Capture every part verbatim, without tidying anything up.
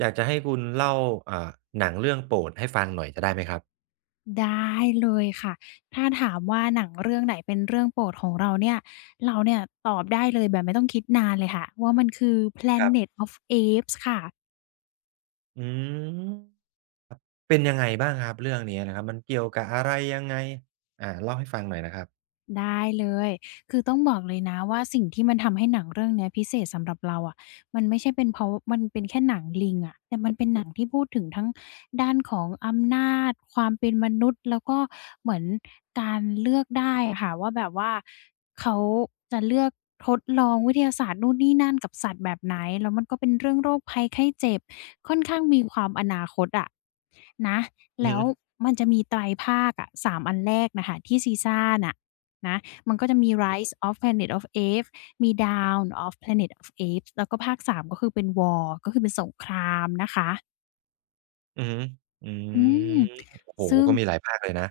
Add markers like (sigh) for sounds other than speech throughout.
อยากจะให้คุณเล่าอ่าหนังเรื่องโปรดให้ฟังหน่อยจะได้ไหมครับได้เลยค่ะ ถ้าถามว่าหนังเรื่องไหนเป็นเรื่องโปรดของเราเนี่ย เราเนี่ยตอบได้เลยแบบไม่ต้องคิดนานเลยค่ะว่ามันคือ ครั Planet บ of Apes ค่ะ อืมเป็นยังไงบ้างครับเรื่องนี้นะครับมันเกี่ยวกับอะไรยังไงอ่าเล่าให้ฟังหน่อยนะครับได้เลย คือต้องบอกเลยนะว่าสิ่งที่มันทำให้หนังเรื่องเนี้ยพิเศษสำหรับเราอะมันไม่ใช่เป็นเพราะมันเป็นแค่หนังลิงอะแต่มันเป็นหนังที่พูดถึงทั้งด้านของอำนาจ ความเป็นมนุษย์แล้วก็เหมือนการเลือกได้อะค่ะว่าแบบว่าเขาจะเลือกทดลองวิทยาศาสตร์นู่นนี่นั่นกับสัตว์แบบไหนแล้วมันก็เป็นเรื่องโรคภัยไข้เจ็บค่อนข้างมีความอนาคตอะนะอือแล้ฮึวมันจะมีไตรภาคอะสามอันแรกน่ะค่ะที่ซีซ่าน่ะ นะมันก็จะมี Rise of Planet of Apes มี Dawn of Planet of Apes แล้วก็ภาคสามก็คือเป็น War ก็คือเป็นสงครามนะคะอือฮึอือืมมโอ้โฮซึ่ง ก็มีหลายภาคเลยนะ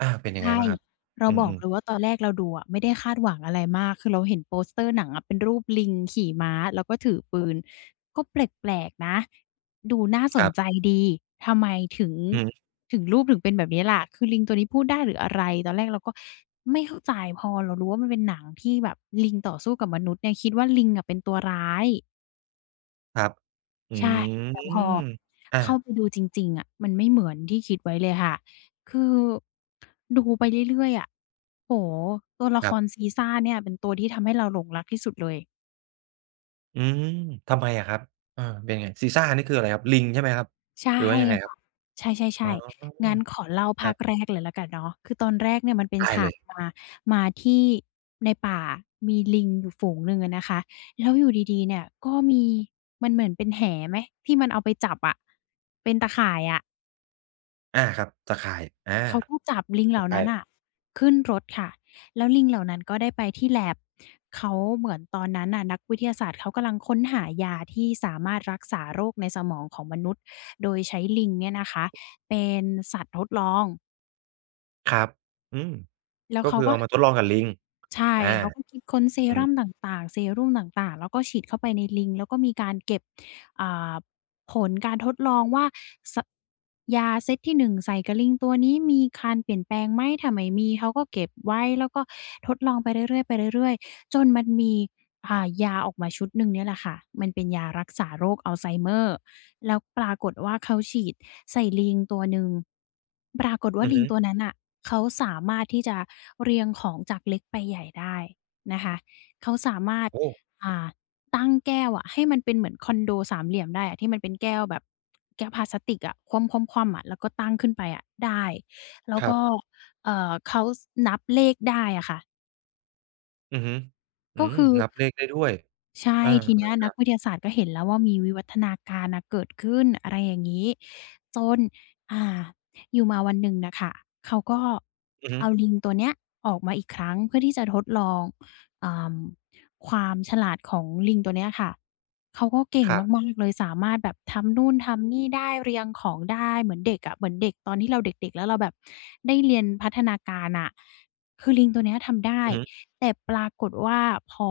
อาเป็นยังไงใช่ บ้างครับเราอืบอกมเลยว่าตอนแรกเราดูอะไม่ได้คาดหวังอะไรมากคือเราเห็นโปสเตอร์หนังอะเป็นรูปลิงขี่ม้าแล้วก็ถือปืนก็แปลกๆนะดูน่าสๆคนรับใจดีทำไมถึงอือฮึถึงรูปถึงเป็นแบบนี้ล่ะคือลิงตัวนี้พูดได้หรืออะไรตอนแรกเราก็ไม่เข้าใจพอเรารู้ว่ามันเป็นหนังที่แบบลิงต่อสู้กับมนุษย์เนี่ยคิดว่าลิงอะเป็นตัวร้าย ครับอืใช่แต่พอมเข้าอาไปดูจริงๆอะมันไม่เหมือนที่คิดไว้เลยค่ะคือดูไปเรื่อยๆอะโอ้โฮตัวละคครับรซี e ่ a เนี่ยเป็นตัวที่ทำให้เราหลงรักที่สุดเลยอืมทำไมอะครับเออเป็นไงซีซ่านี่คืออะไรครับลิงใช่ไหมครับใช่หรือว่ายังไงครับค่ะใอ๋อช่ๆๆงั้นขอเล่าคภารัคบแรกเลยแล้วกันเนาะคือตอนแรกเนี่ยมันเป็นได้ฉาเลกยมามาที่ในป่ามีลิงอยู่ฝูงหนึ่งอะนะคะแล้วอยู่ดีๆเนี่ยก็มีมันเหมือนเป็นแหไหมที่มันเอาไปจับอะเป็นตะข่ายอะ อาครับตะข่ายอา เขาก็จับลิงเหตะล่าไคร้นั้นน่ะขึ้นรถค่ะแล้วลิงเหล่านั้นก็ได้ไปที่ lab เขาเหมือนตอนนั้นน่ะนักวิทยาศาสตร์เขากำลังค้นหายาที่สามารถรักษาโรคในสมองของมนุษย์โดยใช้ลิงเนี่ยนะคะเป็นสัตว์ทดลองครับอืมแล้วก็เขาคือก็ เอามาทดลองกับลิงใช่ อาเขาก็คิดค้นเซอือฮึรั่มต่างๆเซรุ่มต่างๆ แล้วก็ฉีดเข้าไปในลิง แล้วก็มีการเก็บอ่าผลการทดลองว่าสยาเซตที่หนึ่งใส่กับลิงตัวนี้มีการเปลี่ยนแปลงไหมถ้าไม่มี เขาก็เก็บไว้แล้วก็ทดลองไปเรื่อยๆไปเรื่อยๆจนมันมีอ่ายาออกมาชุดหนึ่งเนี่ยแหละค่ะ มันเป็นยารักษาโรคอัลไซเมอร์แล้วปรากฏว่าเขาฉีดใส่ลิงตัวหนึ่ง ปรากฏว่าอือลิงฮึตัวนั้นน่ะ เขาสามารถที่จะเรียงของจากเล็กไปใหญ่ได้นะคะเขาสามารถโอ้อ่าตั้งแก้วอะให้มันเป็นเหมือนคอนโดสามเหลี่ยมได้อะที่มันเป็นแก้วแบบแก้วพลาสติกอะคว่ำๆๆอะแล้วก็ตั้งขึ้นไปอะได้แล้วครัก็บเอ่อเขาสนับเลขได้อะค่ะอือฮึอืก็มคือ นับเลขได้ด้วยใช่อาทีเนี้ยๆคนัรักบวิทยาศาสตร์ก็เห็นแล้วว่ามีวิวัฒนาการน่ะเกิดขึ้นอะไรอย่างงี้จนอ่าอยู่มาวันหนึ่งน่ะค่ะเขาก็อือฮึเอาลิงตัวเนี้ยออกมาอีกครั้งเพื่อที่จะทดลองอ่าความฉลาดของลิงตัวเนี้ยค่ะเขาก็เก่งครับมากๆเลยสามารถแบบทำนู่นทำนี่ได้เรียงของได้เหมือนเด็กอะเหมือนเด็กตอนที่เราเด็กๆแล้วเราแบบได้เรียนพัฒนาการน่ะคือลิงตัวเนี้ยทำได้ อือฮึแต่ปรากฏว่าพอ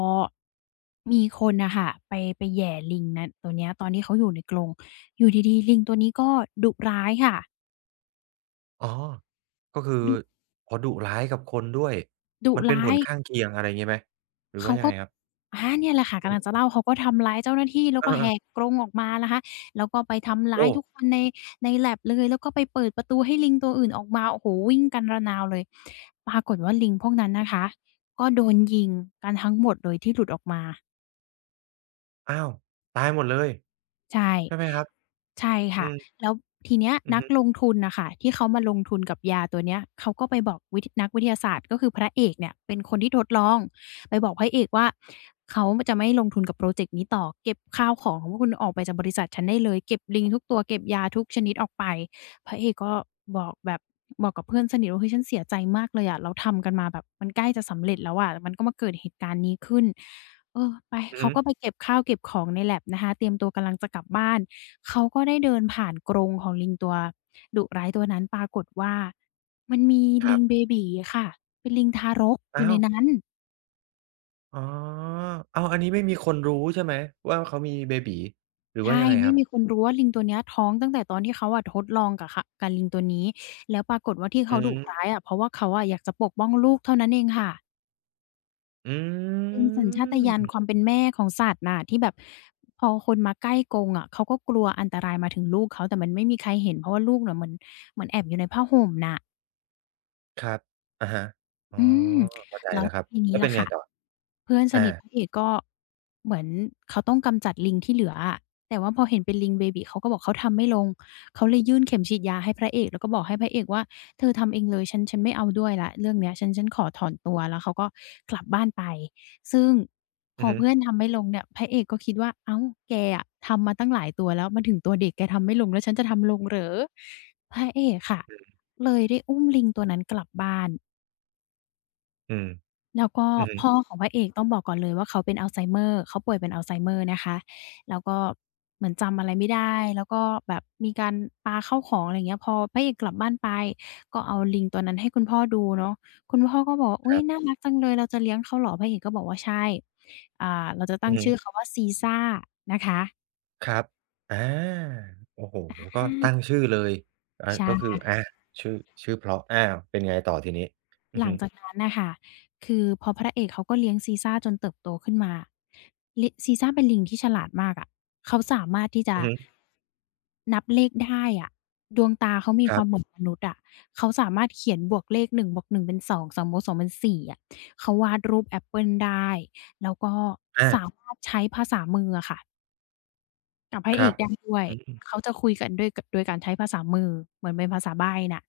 มีคนน่ะค่ะไปไปแหย่ลิงนั้นตัวเนี้ยตอนที่เขาอยู่ในกรงอยู่ดีๆลิงตัวนี้ก็ดุร้ายค่ะอ๋อก็คือดุอ๋อดุร้ายกับคนด้วยดุมันเป็นร้าผยลข้างเคียงอะไรงี้ไหมหรือเขาว่ายังก็ไงครับอาเนี่ยแหละค่ะกำลังจะอืมเล่าเขาก็ทำร้ายเจ้าหน้าที่แล้วเอก็แหอกๆกรงออกมานะคะแล้วก็ไปทำร้าโอ้ยทุกคนในใน lab เลยแล้วก็ไปเปิดประตูให้ลิงตัวอื่นออกมาโอ้โฮวิ่งกันระนาวเลยปรากฏว่าลิงพวกนั้นนะคะก็โดนยิงกันทั้งหมดเลยที่หลุดออกมาอ้าวตายหมดเลยใช่ ใช่ไหมครับใช่อืค่ะมแล้วทีเนี้ยอือนักฮึลงทุนน่ะค่ะที่เขามาลงทุนกับยาตัวเนี้ยเขาก็ไปบอกวิทนักวิทยาศาสตร์ก็คือพระเอกเนี่ยเป็นคนที่ทดลองไปบอกพระเอกว่าเขาจะไม่ลงทุนกับพรอเจกต์นี้ต่อเก็บข้าวของของพวกคุณออกไปจากบริษัทฉันได้เลยเก็บลิงทุกตัวเก็บยาทุกชนิดออกไปพระเอกก็บอกแบบบอกกับเพื่อนสนิทว่าเฮ้ยฉันเสียใจมากเลยอะเราทำกันมาแบบมันใกล้จะสำเร็จแล้วอะมันก็มาเกิดเหตุการณ์นี้ขึ้นเออไปอือเขาฮึก็ไปเก็บข้าวเก็บของใน lab นะคะเตรียมตัวกำลังจะกลับบ้าน เขาก็ได้เดินผ่านกรงของลิงตัวดุร้ายตัวนั้นปรากฏว่ามันมีคลิรับง b บ b y ค่ะเป็นลิงทารกอยู่อ้าในวนั้นอ๋ออ้าวอันนี้ไม่มีคนรู้ใช่ไหมว่าเขามีเบบี๋หรือว่าใช่ยังไงคไม่รับมีคนรู้ว่าลิงตัวเนี้ยท้องตั้งแต่ตอนที่เขาอะทดลองกับขกับลิงตัวนี้แล้วปรากฏว่าที่อืเขาดุร้าม ยอะเพราะว่าเขาอะอยากจะปกป้องลูกเท่านั้นเองค่ะอืเป็นสัญชาตญาณมความเป็นแม่ของสัตว์น่ะที่แบบพอคนมาใกล้กรงอะเขาก็กลัวอันตรายมาถึงลูกเขาแต่มันไม่มีใครเห็นเพราะว่าลูกน่ะเหมือนเหมือนแอบอยู่ในผ้าห่มน่ะครับอะฮะอ๋ออืมเข้าใจแล้วแล้วครับทีนี้แล้วเป็ล่ะนไงค่ะ ต่อเพื่อนสอานิทพระเอกก็เหมือนเขาต้องกำจัดลิงที่เหลืออะแต่ว่าพอเห็นเป็นลิงเบบีเขาก็บอกเขาทำไม่ลงเขาเลยยื่นเข็มฉีดยาให้พระเอกแล้วก็บอกให้พระเอกว่าเธอทำเองเลยฉันฉันไม่เอาด้วยแล้วเรื่องเนี้ยฉันฉันขอถอนตัวแล้วเขาก็กลับบ้านไปซึ่งพอืออฮึเพื่อนทำไม่ลงเนี่ยพระเอกก็คิดว่าอ้าวแกอะทำมาตั้งหลายตัวแล้วมาถึงตัวเด็กแกทำไม่ลงแล้วฉันจะทำลงเหรอพระเอกค่ะเลยได้อุ้มลิงตัวนั้นกลับบ้าน อืมแล้วก็อือฮึพ่อของพระเอกต้องบอกก่อนเลยว่าเขาเป็นอัลไซเมอร์เขาป่วยเป็นอัลไซเมอร์นะคะแล้วก็เหมือนจำอะไรไม่ได้แล้วก็แบบมีการปาข้าวของอะไรอย่างเงี้ยพอพระเอกกลับบ้านไปก็เอาลิงตัวนั้นให้คุณพ่อดูเนาะคุณพ่อก็บอกว่าคอุ๊ยรัน่าบรักจังเลยเราจะเลี้ยงเขาเหรอพระเอกก็บอกว่าใช่อ่าเราจะตั้อืงอฮึชื่อเขาว่าซีซ่านะคะครับอาโอ้โฮอก็ตั้งาชื่อเลยอาก็ใช่ คืออาชื่อชื่อเพราะอาเป็นไงต่อทีนี้อือหลัฮึงจากนั้นน่ะค่ะคือพอพระเอกเขาก็เลี้ยงซีซ่าจนเติบโตขึ้นมาลิซีซ่าเป็นลิงที่ฉลาดมากอะเขาสามารถที่จะอือฮึนับเลขได้อะดวงตาเขามีคครัวามเหมืบอนมนุษย์อะเขาสามารถเขียนบวกเลขหนึ่งบวกหนึ่งเป็นสองงสองบวกสองเป็นสี่อะเขาวาดรูปแอปเปิลได้ แล้วก็อาสามารถใช้ภาษามืออะค่ะกับพระคเอรักบได้ด้วย อืมเขาจะคุยกันด้วยกโดยการใช้ภาษามือเหมือนเป็นภาษาใบ้น่ะ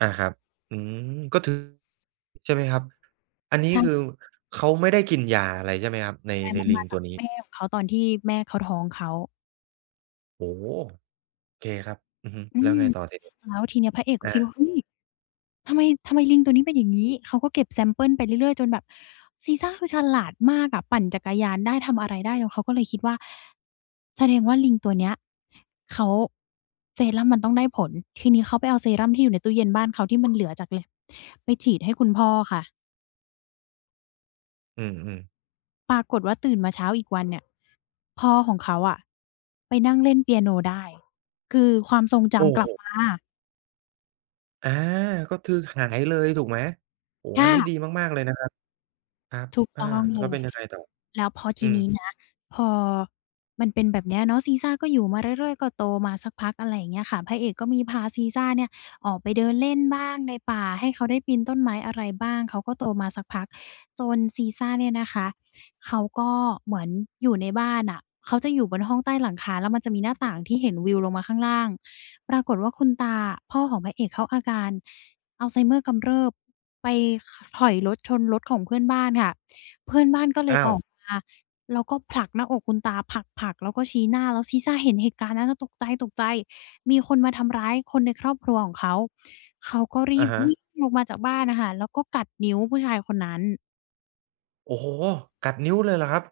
อาครับอืมก็ถือใช่ไหมครับอันนี้คือใช่ เขาไม่ได้กินยาอะไรใช่ไหมครับในช่ในมันลิมางจาตักวนี้แม่ของเขาตอนที่แม่เขาท้องเขาโอ้โฮโอเคครับอือฮึอืแล้วมไงต่อทีนี้ แล้วทีเนี้ยพระเอกก็อาคิดว่าเฮ้ยทำไมทำไมลิงตัวนี้เป็นอย่างงี้ เขาก็เก็บแซมเปิลไปเรื่อยๆจนแบบซีซ่าคือฉลาดมากอะปั่นจักรยานได้ทำอะไรได้แล้วเขาก็เลยคิดว่าแสดงว่าลิงตัวเนี้ยเขาเซรั่มมันต้องได้ผล ทีนี้เขาไปเอาเซรั่มที่อยู่ในตู้เย็นบ้านเขาที่มันเหลือจาก lab ไปฉีดให้คุณพ่อค่ะ อืมๆปรากฏว่าตื่นมาเช้าอีกวันเนี่ยพ่อของเขาอะไปนั่งเล่นเปียโนได้คือความทรงโอ้จำกโฮลับมาอาก็คือหายเลยถูกไหมโอ้โฮอันนี้ดีค่ะ มากๆเลยนะครับครับถูกอาต้องเลแล้วเป็ยนยังไงต่อแล้วพออืทีมนี้นะพอมันเป็นแบบเนี้ยเนาะซีซ่าก็อยู่มาเรื่อยๆก็โตมาสักพักอะไรอย่างเงี้ยค่ะพระเอกก็มีพาซีซ่าเนี่ยออกไปเดินเล่นบ้างในป่าให้เขาได้ปีนต้นไม้อะไรบ้างเขาก็โตมาสักพักจนซีซ่าเนี่ยนะคะเขาก็เหมือนอยู่ในบ้านน่ะเขาจะอยู่บนห้องใต้หลังคาแล้วมันจะมีหน้าต่างที่เห็นวิวลงมาข้างล่างปรากฏว่าคุณตาพ่อของพระเอกเขาอาการอัลไซเมอร์กำเริบไปขถอยรถชนรถของเพื่อนบ้านค่ะ เพื่อนบ้านก็เลยอ้าอวอกมาแล้วก็ผลักหน้าอกคุณตาผลักๆแล้วก็ชี้หน้าแล้วซีซ่าเห็นเหตุการณ์นั้นน่ะตกใจๆมีคนมาทำร้ายคนในครอบครัวของเขาเขาก็รีอะบฮะวิ่งลงมาจากบ้านน่ะค่ะแล้วก็กัดนิ้วผู้ชายคนนั้นโอ้โฮกัดนิ้วเลยเหรอครับ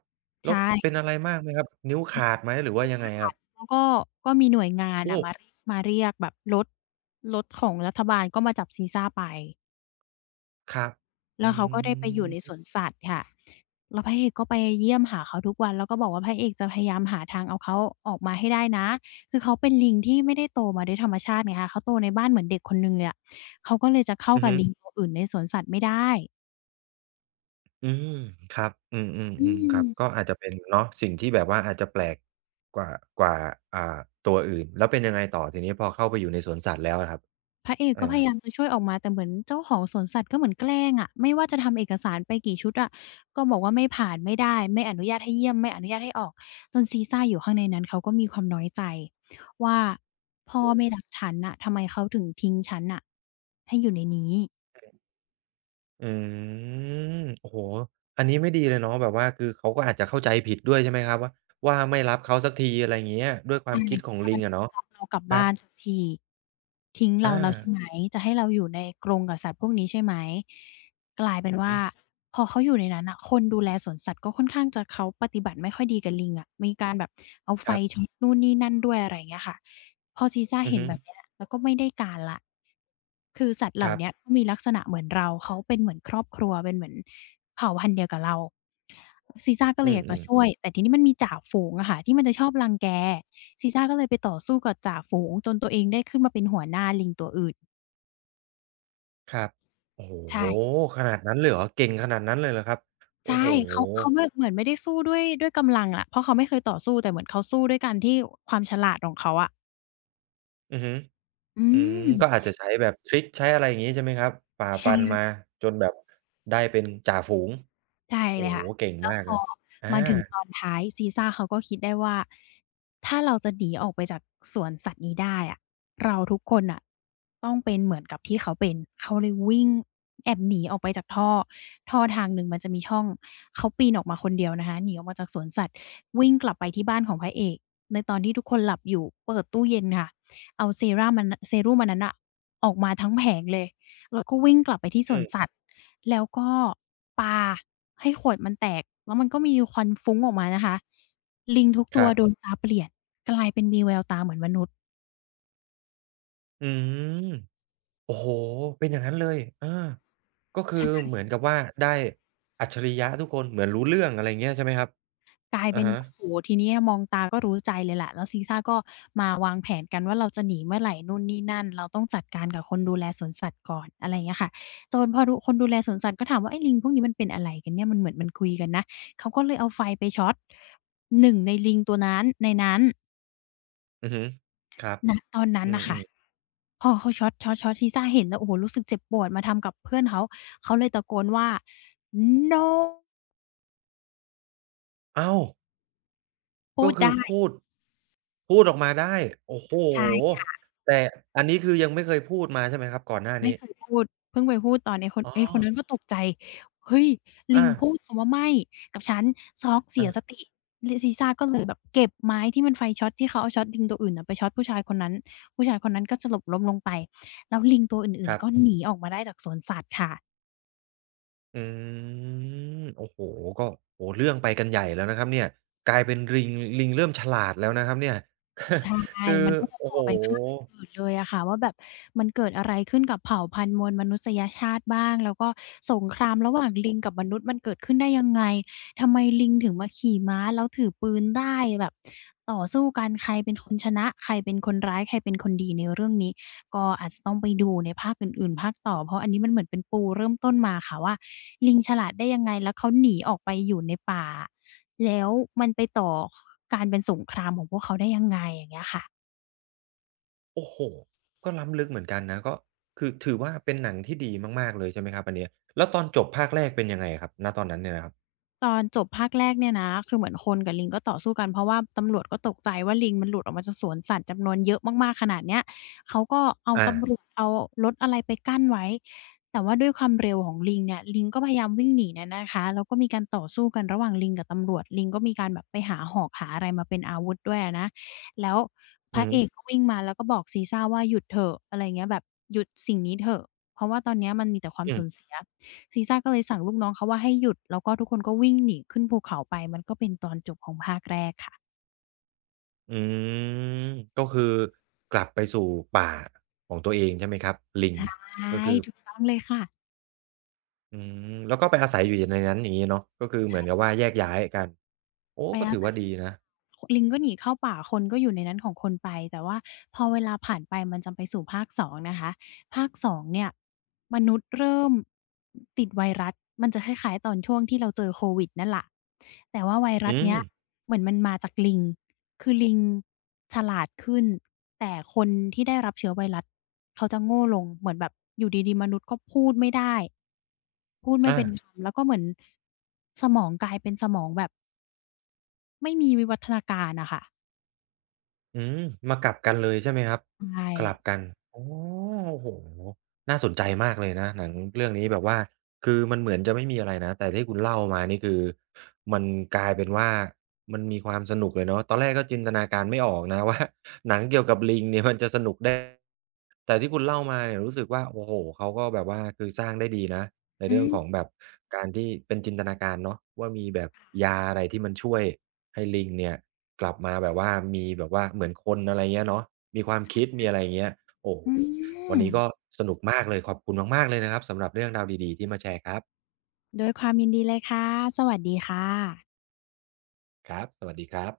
แล้วใช่เป็นอะไรมากไหมครับ นิ้วขาดไหมหรือนิ้ว่าวยัขงไงคารัดบ แล้วก็ก็มีหน่วยงานโอ้น่ะมามาเรียกแบบรถรถของรัฐบาลก็มาจับซีซ่าไป ครับอืแล้วเขาก็ได้ไปอยู่ในสมวนสัตว์ค่ะแล้วพระเอกก็ไปเยี่ยมหาเขาทุกวัน แล้วก็บอกว่าพระเอกจะพยายามหาทางเอาเขาออกมาให้ได้นะ คือเขาเป็นลิงที่ไม่ได้โตมาด้วยธรรมชาติไงคะเขาโตในบ้านเหมือนเด็กคนหนึ่งเลยอะเขาก็เลยจะเข้าอือกับฮึลิงตัวอื่นในสวนสัตว์ไม่ได้อืมครับอือืมๆๆคม รับ ก็อาจจะเป็นเนาะสิ่งที่แบบว่าอาจจะแปลกกว่ากว่าอ่าตัวอื่น แล้วเป็นยังไงต่อทีนี้พอเข้าไปอยู่ในสวนสัตว์แล้วอะครับพระเอกอา ก็พยายามจะช่วยออกมาแต่เหมือนเจ้าของสวนสัตว์ก็เหมือนแกล้งอะไม่ว่าจะทำเอกสารไปกี่ชุดอะก็บอกว่าไม่ผ่านไม่ได้ไม่อนุญาตให้เยี่ยมไม่อนุญาตให้ออกจนซีซ่าอยู่ข้างในนั้นเขาก็มีความน้อยใจว่าพ่อไม่รักฉันน่ะทำไมเขาถึงทิ้งฉันน่ะให้อยู่ในนี้ อืมโอ้โฮอันนี้ไม่ดีเลยเนาะแบบว่าคือเขาก็อาจจะเข้าใจผิดด้วยใช่ไหมครับว่าว่าไม่รับเขาสักทีอะไรอย่างเงี้ยด้วยควาใช่มคิดของทำลิไมงอะไม่เนาะรับเรากลับครับ้านสักบทีทิ้งเราแล้วอาใช่ไหมจะให้เราอยู่ในกรงกับสัตว์พวกนี้ใช่ไหมกลายเป็นอือว่าฮึพอเขาอยู่ในนั้นน่ะคนดูแลสวนสัตว์ก็ค่อนข้างจะเขาปฏิบัติไม่ค่อยดีกับลิงอะมีการแบบเอาไฟครัช็บอตนู่นนี่นั่นด้วยอะไรอย่างเงี้ยค่ะพอซีซ่าอือเห็นฮึแบบเนี้ยแล้วก็ไม่ได้การแล้วคือสัตว์เหคล่ารับเนี้ยก็มีลักษณะเหมือนเราเขาเป็นเหมือนครอบครัวเป็นเหมือนเผ่าพันธุ์เดียวกับเราซีซ่าก็เลอืยอยากจะมช่วๆยแต่ทีนี้มันมีจ่าฝูงอะค่ะที่มันจะชอบรังแก ซีซ่าก็เลยไปต่อสู้กับจ่าฝูงจนตัวเองได้ขึ้นมาเป็นหัวหน้าลิงตัวอื่นครับโอ้โฮใช่ขนาดนั้นเลยเหรอเก่งขนาดนั้นเลยเหรอครับโอ้ใช่โฮเขาเขาไม่เหมือนไม่ได้สู้ด้วยด้วยกำลังอะเพราะเขาไม่เคยต่อสู้แต่เหมือนเขาสู้ด้วยการที่ความฉลาดของเขาอะอือฮึอือืมมก็อาจจะใช้แบบทริกใช้อะไรอย่างงี้ใช่ไหมครับฝ่าใช่ ฟันมาจนแบบได้เป็นจ่าฝูงใช่โอ้เลยโฮค่ะเก่งแล้วมากพเลอยอามาถึงตอนท้ายซีซ่าเขาก็คิดได้ว่าถ้าเราจะหนีออกไปจากสวนสัตว์นี้ได้อะเราทุกคนน่ะต้องเป็นเหมือนกับที่เขาเป็นเขาเลยวิ่งแอบหนีออกไปจากท่อท่อทางหนึ่งมันจะมีช่องเขาปีนออกมาคนเดียวนะคะหนีออกมาจากสวนสัตว์วิ่งกลับไปที่บ้านของพระเอกในตอนที่ทุกคนหลับอยู่เปิดตู้เย็นค่ะเอาเซรั่มมันเซรุ่มอันนั้นน่ะออกมาทั้งแผงเลย เราก็วิ่งกลับไปที่สอืวนมสัตว์แล้วก็ปาให้ขวดมันแตกแล้วมันก็มีควันฟุ้งออกมานะคะลิงทุกคตัวรัโดนบตาเปลี่ยนอืม โอ้โฮเป็นอย่างนั้นเลยอาก็คือใช่เหมือนกับว่าได้อัจฉริยะทุกคน เหมือนรู้เรื่องอะไรอย่างเงี้ยใช่ไหมครับกลายอะเป็นฮะโอ้โฮทีเนี้ยมองตาก็รู้ใจเลยแหละแล้วซีซ่าก็มาวางแผนกันว่าเราจะหนีเมื่อไหร่นู่นนี่นั่นเราต้องจัดการกับคนดูแลสวนสัตว์ก่อนอะไรอย่างเงี้ยค่ะจนพอดูคนดูแลสวนสัตว์ก็ถามว่าไอ้ลิงพวกนี้มันเป็นอะไรกันเนี่ยมันเหมือนมันคุยกันนะเขาก็เลยเอาไฟไปช็อตหนึ่งในลิงตัวนั้นในนั้นอือฮึครับณตอนนั้อืนน่ะค่ะ มๆพอเขาช็อตช็อตช็อตซีซ่าเห็นแล้วโอ้โฮรู้สึกเจ็บปวดมาทำกับเพื่อนเขาเขาเลยตะโกนว่า "No" อ้าวพูก็ดคือพูได้ด พูดออกมาได้โอ้โฮใช่แต่อันนี้คือยังไม่เคยพูดมาใช่ไหมครับก่อนหน้าไม่นี้เคยพูดเพิ่งไปพูดตอนไอ้คนอ๋อไอ้คนนั้นก็ตกใจเฮ้ยลิอางพูดคำว่าไม่กับฉันช็อกเสีอายสติลิซีซ่าก็เลยแบบเก็บไม้ที่มันไฟช็อตที่เขาเอาช็อตลิงตัวอื่นน่ะไปช็อตผู้ชายคนนั้นผู้ชายคนนั้นก็สลบล้มลงไปแล้วลิงตัวอื่คนรัๆก็บหนีออกมาได้จากสวนสัตว์ค่ะ อืมโอ้โฮก็โอ้โฮเรื่องไปกันใหญ่แล้วนะครับเนี่ยกลายเป็นลิงลิงเริ่มฉลาดแล้วนะครับเนี่ย (laughs) ช่คือมันก็จะโอ้ต่อโฮ ไปภาคอื่นๆเลยอะค่ะว่าแบบมันเกิดอะไรขึ้นกับเผ่าพันธุ์มวลมนุษยชาติบ้างแล้วก็สงครามระหว่างลิงกับมนุษย์มันเกิดขึ้นได้ยังไงทำไมลิงถึงมาขี่ม้าแล้วถือปืนได้แบบต่อสู้กันใครเป็นคนชนะใครเป็นคนร้ายใครเป็นคนดีในเรื่องนี้ก็อาจจะต้องไปดูในภาคอื่นๆภาคต่อเพราะอันนี้มันเหมือนเป็นปูเริ่มต้นมาค่ะว่าลิงฉลาดได้ยังไงแล้วเขาหนีออกไปอยู่ในป่าแล้วมันไปต่อการเป็นสงครามของพวกเขาได้ยังไงอย่างเงี้ยค่ะ โอ้โฮก็ล้ำลึกเหมือนกันนะก็คือถือว่าเป็นหนังที่ดีมากๆเลยใช่ไหมครับอันเนี้ยแล้วตอนจบภาคแรกเป็นยังไงอะครับณตอนนั้นเนี่ยนะครับตอนจบภาคแรกเนี่ยนะคือเหมือนคนกับลิงก็ต่อสู้กันเพราะว่าตำรวจก็ตกใจว่าลิงมันหลุดออกมาจากสวนสัตว์จำนวนเยอะมากๆขนาดเนี้ยเขาก็เอาอาตำรวจเอารถอะไรไปกั้นไว้แต่ว่าด้วยความเร็วของลิงเนี่ยลิงก็พยายามวิ่งหนีเนี่ยนะคะแล้วก็มีการต่อสู้กันระหว่างลิงกับตำรวจลิงก็มีการแบบไปหาหอกหาอะไรมาเป็นอาวุธด้วยอะนะ แล้วพอือระฮึเอกก็วิ่งมาแล้วก็บอกซีซ่าว่าหยุดเถอะอะไรเงี้ยแบบหยุดสิ่งนี้เถอะเพราะว่าตอนเนี้ยมันมีแต่ความอืสูมญเสียซีซ่าก็เลยสั่งลูกน้องเขาว่าให้หยุดแล้วก็ทุกคนก็วิ่งหนีขึ้นภูเขาไปมันก็เป็นตอนจบของภาคแรกค่ะอืมก็คือกลับไปสู่ป่าของตัวเองใช่ไหมครับลิงใช่ก็คือถูกต้องเลยค่ะอืมแล้วก็ไปอาศัยอยู่ในนั้นอย่างงี้เนาะก็คือเหมือนกับใช่ ว่าแยกย้ายกันโอ้ไปก็อาถือศัว่ายอดียู่ในนะลิงก็หนีเข้าป่าคนก็อยู่ในนั้นของคนไปแต่ว่าพอเวลาผ่านไปมันจะไปสู่ภาคสองนะคะภาคสองเนี่ยมนุษย์เริ่มติดไวรัสมันจะคล้ายๆตอนช่วงที่เราเจอโควิดนั่นแหละแต่ว่าไวรัสอืมเนี้ยเหมือนมันมาจากลิงคือลิงฉลาดขึ้นแต่คนที่ได้รับเชื้อไวรัสเขาจะโง่ลงเหมือนแบบอยู่ดีๆมนุษย์ก็พูดไม่ได้พูดไม่อา เป็นคำแล้วก็เหมือนสมองกลายเป็นสมองแบบ ไม่มีวิวัฒนาการอะค่ะอืมมากลับกันเลยใช่ไหมครับใช่กลับกันอ๋อโอ้โฮน่าสนใจมากเลยนะหนังเรื่องนี้แบบว่าคือมันเหมือนจะไม่มีอะไรนะแต่ที่คุณเล่ามานี่คือมันกลายเป็นว่ามันมีความสนุกเลยเนาะตอนแรกก็จินตนาการไม่ออกนะ (laughs) ว่าหนังเกี่ยวกับลิงเนี่ยมันจะสนุกได้แต่ที่คุณเล่ามาเนี่ยรู้สึกว่าโอ้โฮเขาก็แบบว่าคือสร้างได้ดีนะ ในอืเรื่อมงของแบบการที่เป็นจินตนาการเนาะว่ามีแบบยาอะไรที่มันช่วยให้ลิงเนี่ยกลับมาแบบว่ามีแบบว่าเหมือนคนอะไรเงี้ยเนาะมีความคิดมีอะไรอย่างเงี้ยโอ้โฮอืวันมนี้ก็สนุกมากเลยขอบคุณมากๆเลยนะครับสำหรับเรื่องราวดีๆที่มาแชร์ครับด้วยความยินดีเลยค่ะ สวัสดีค่ะครับสวัสดีครับ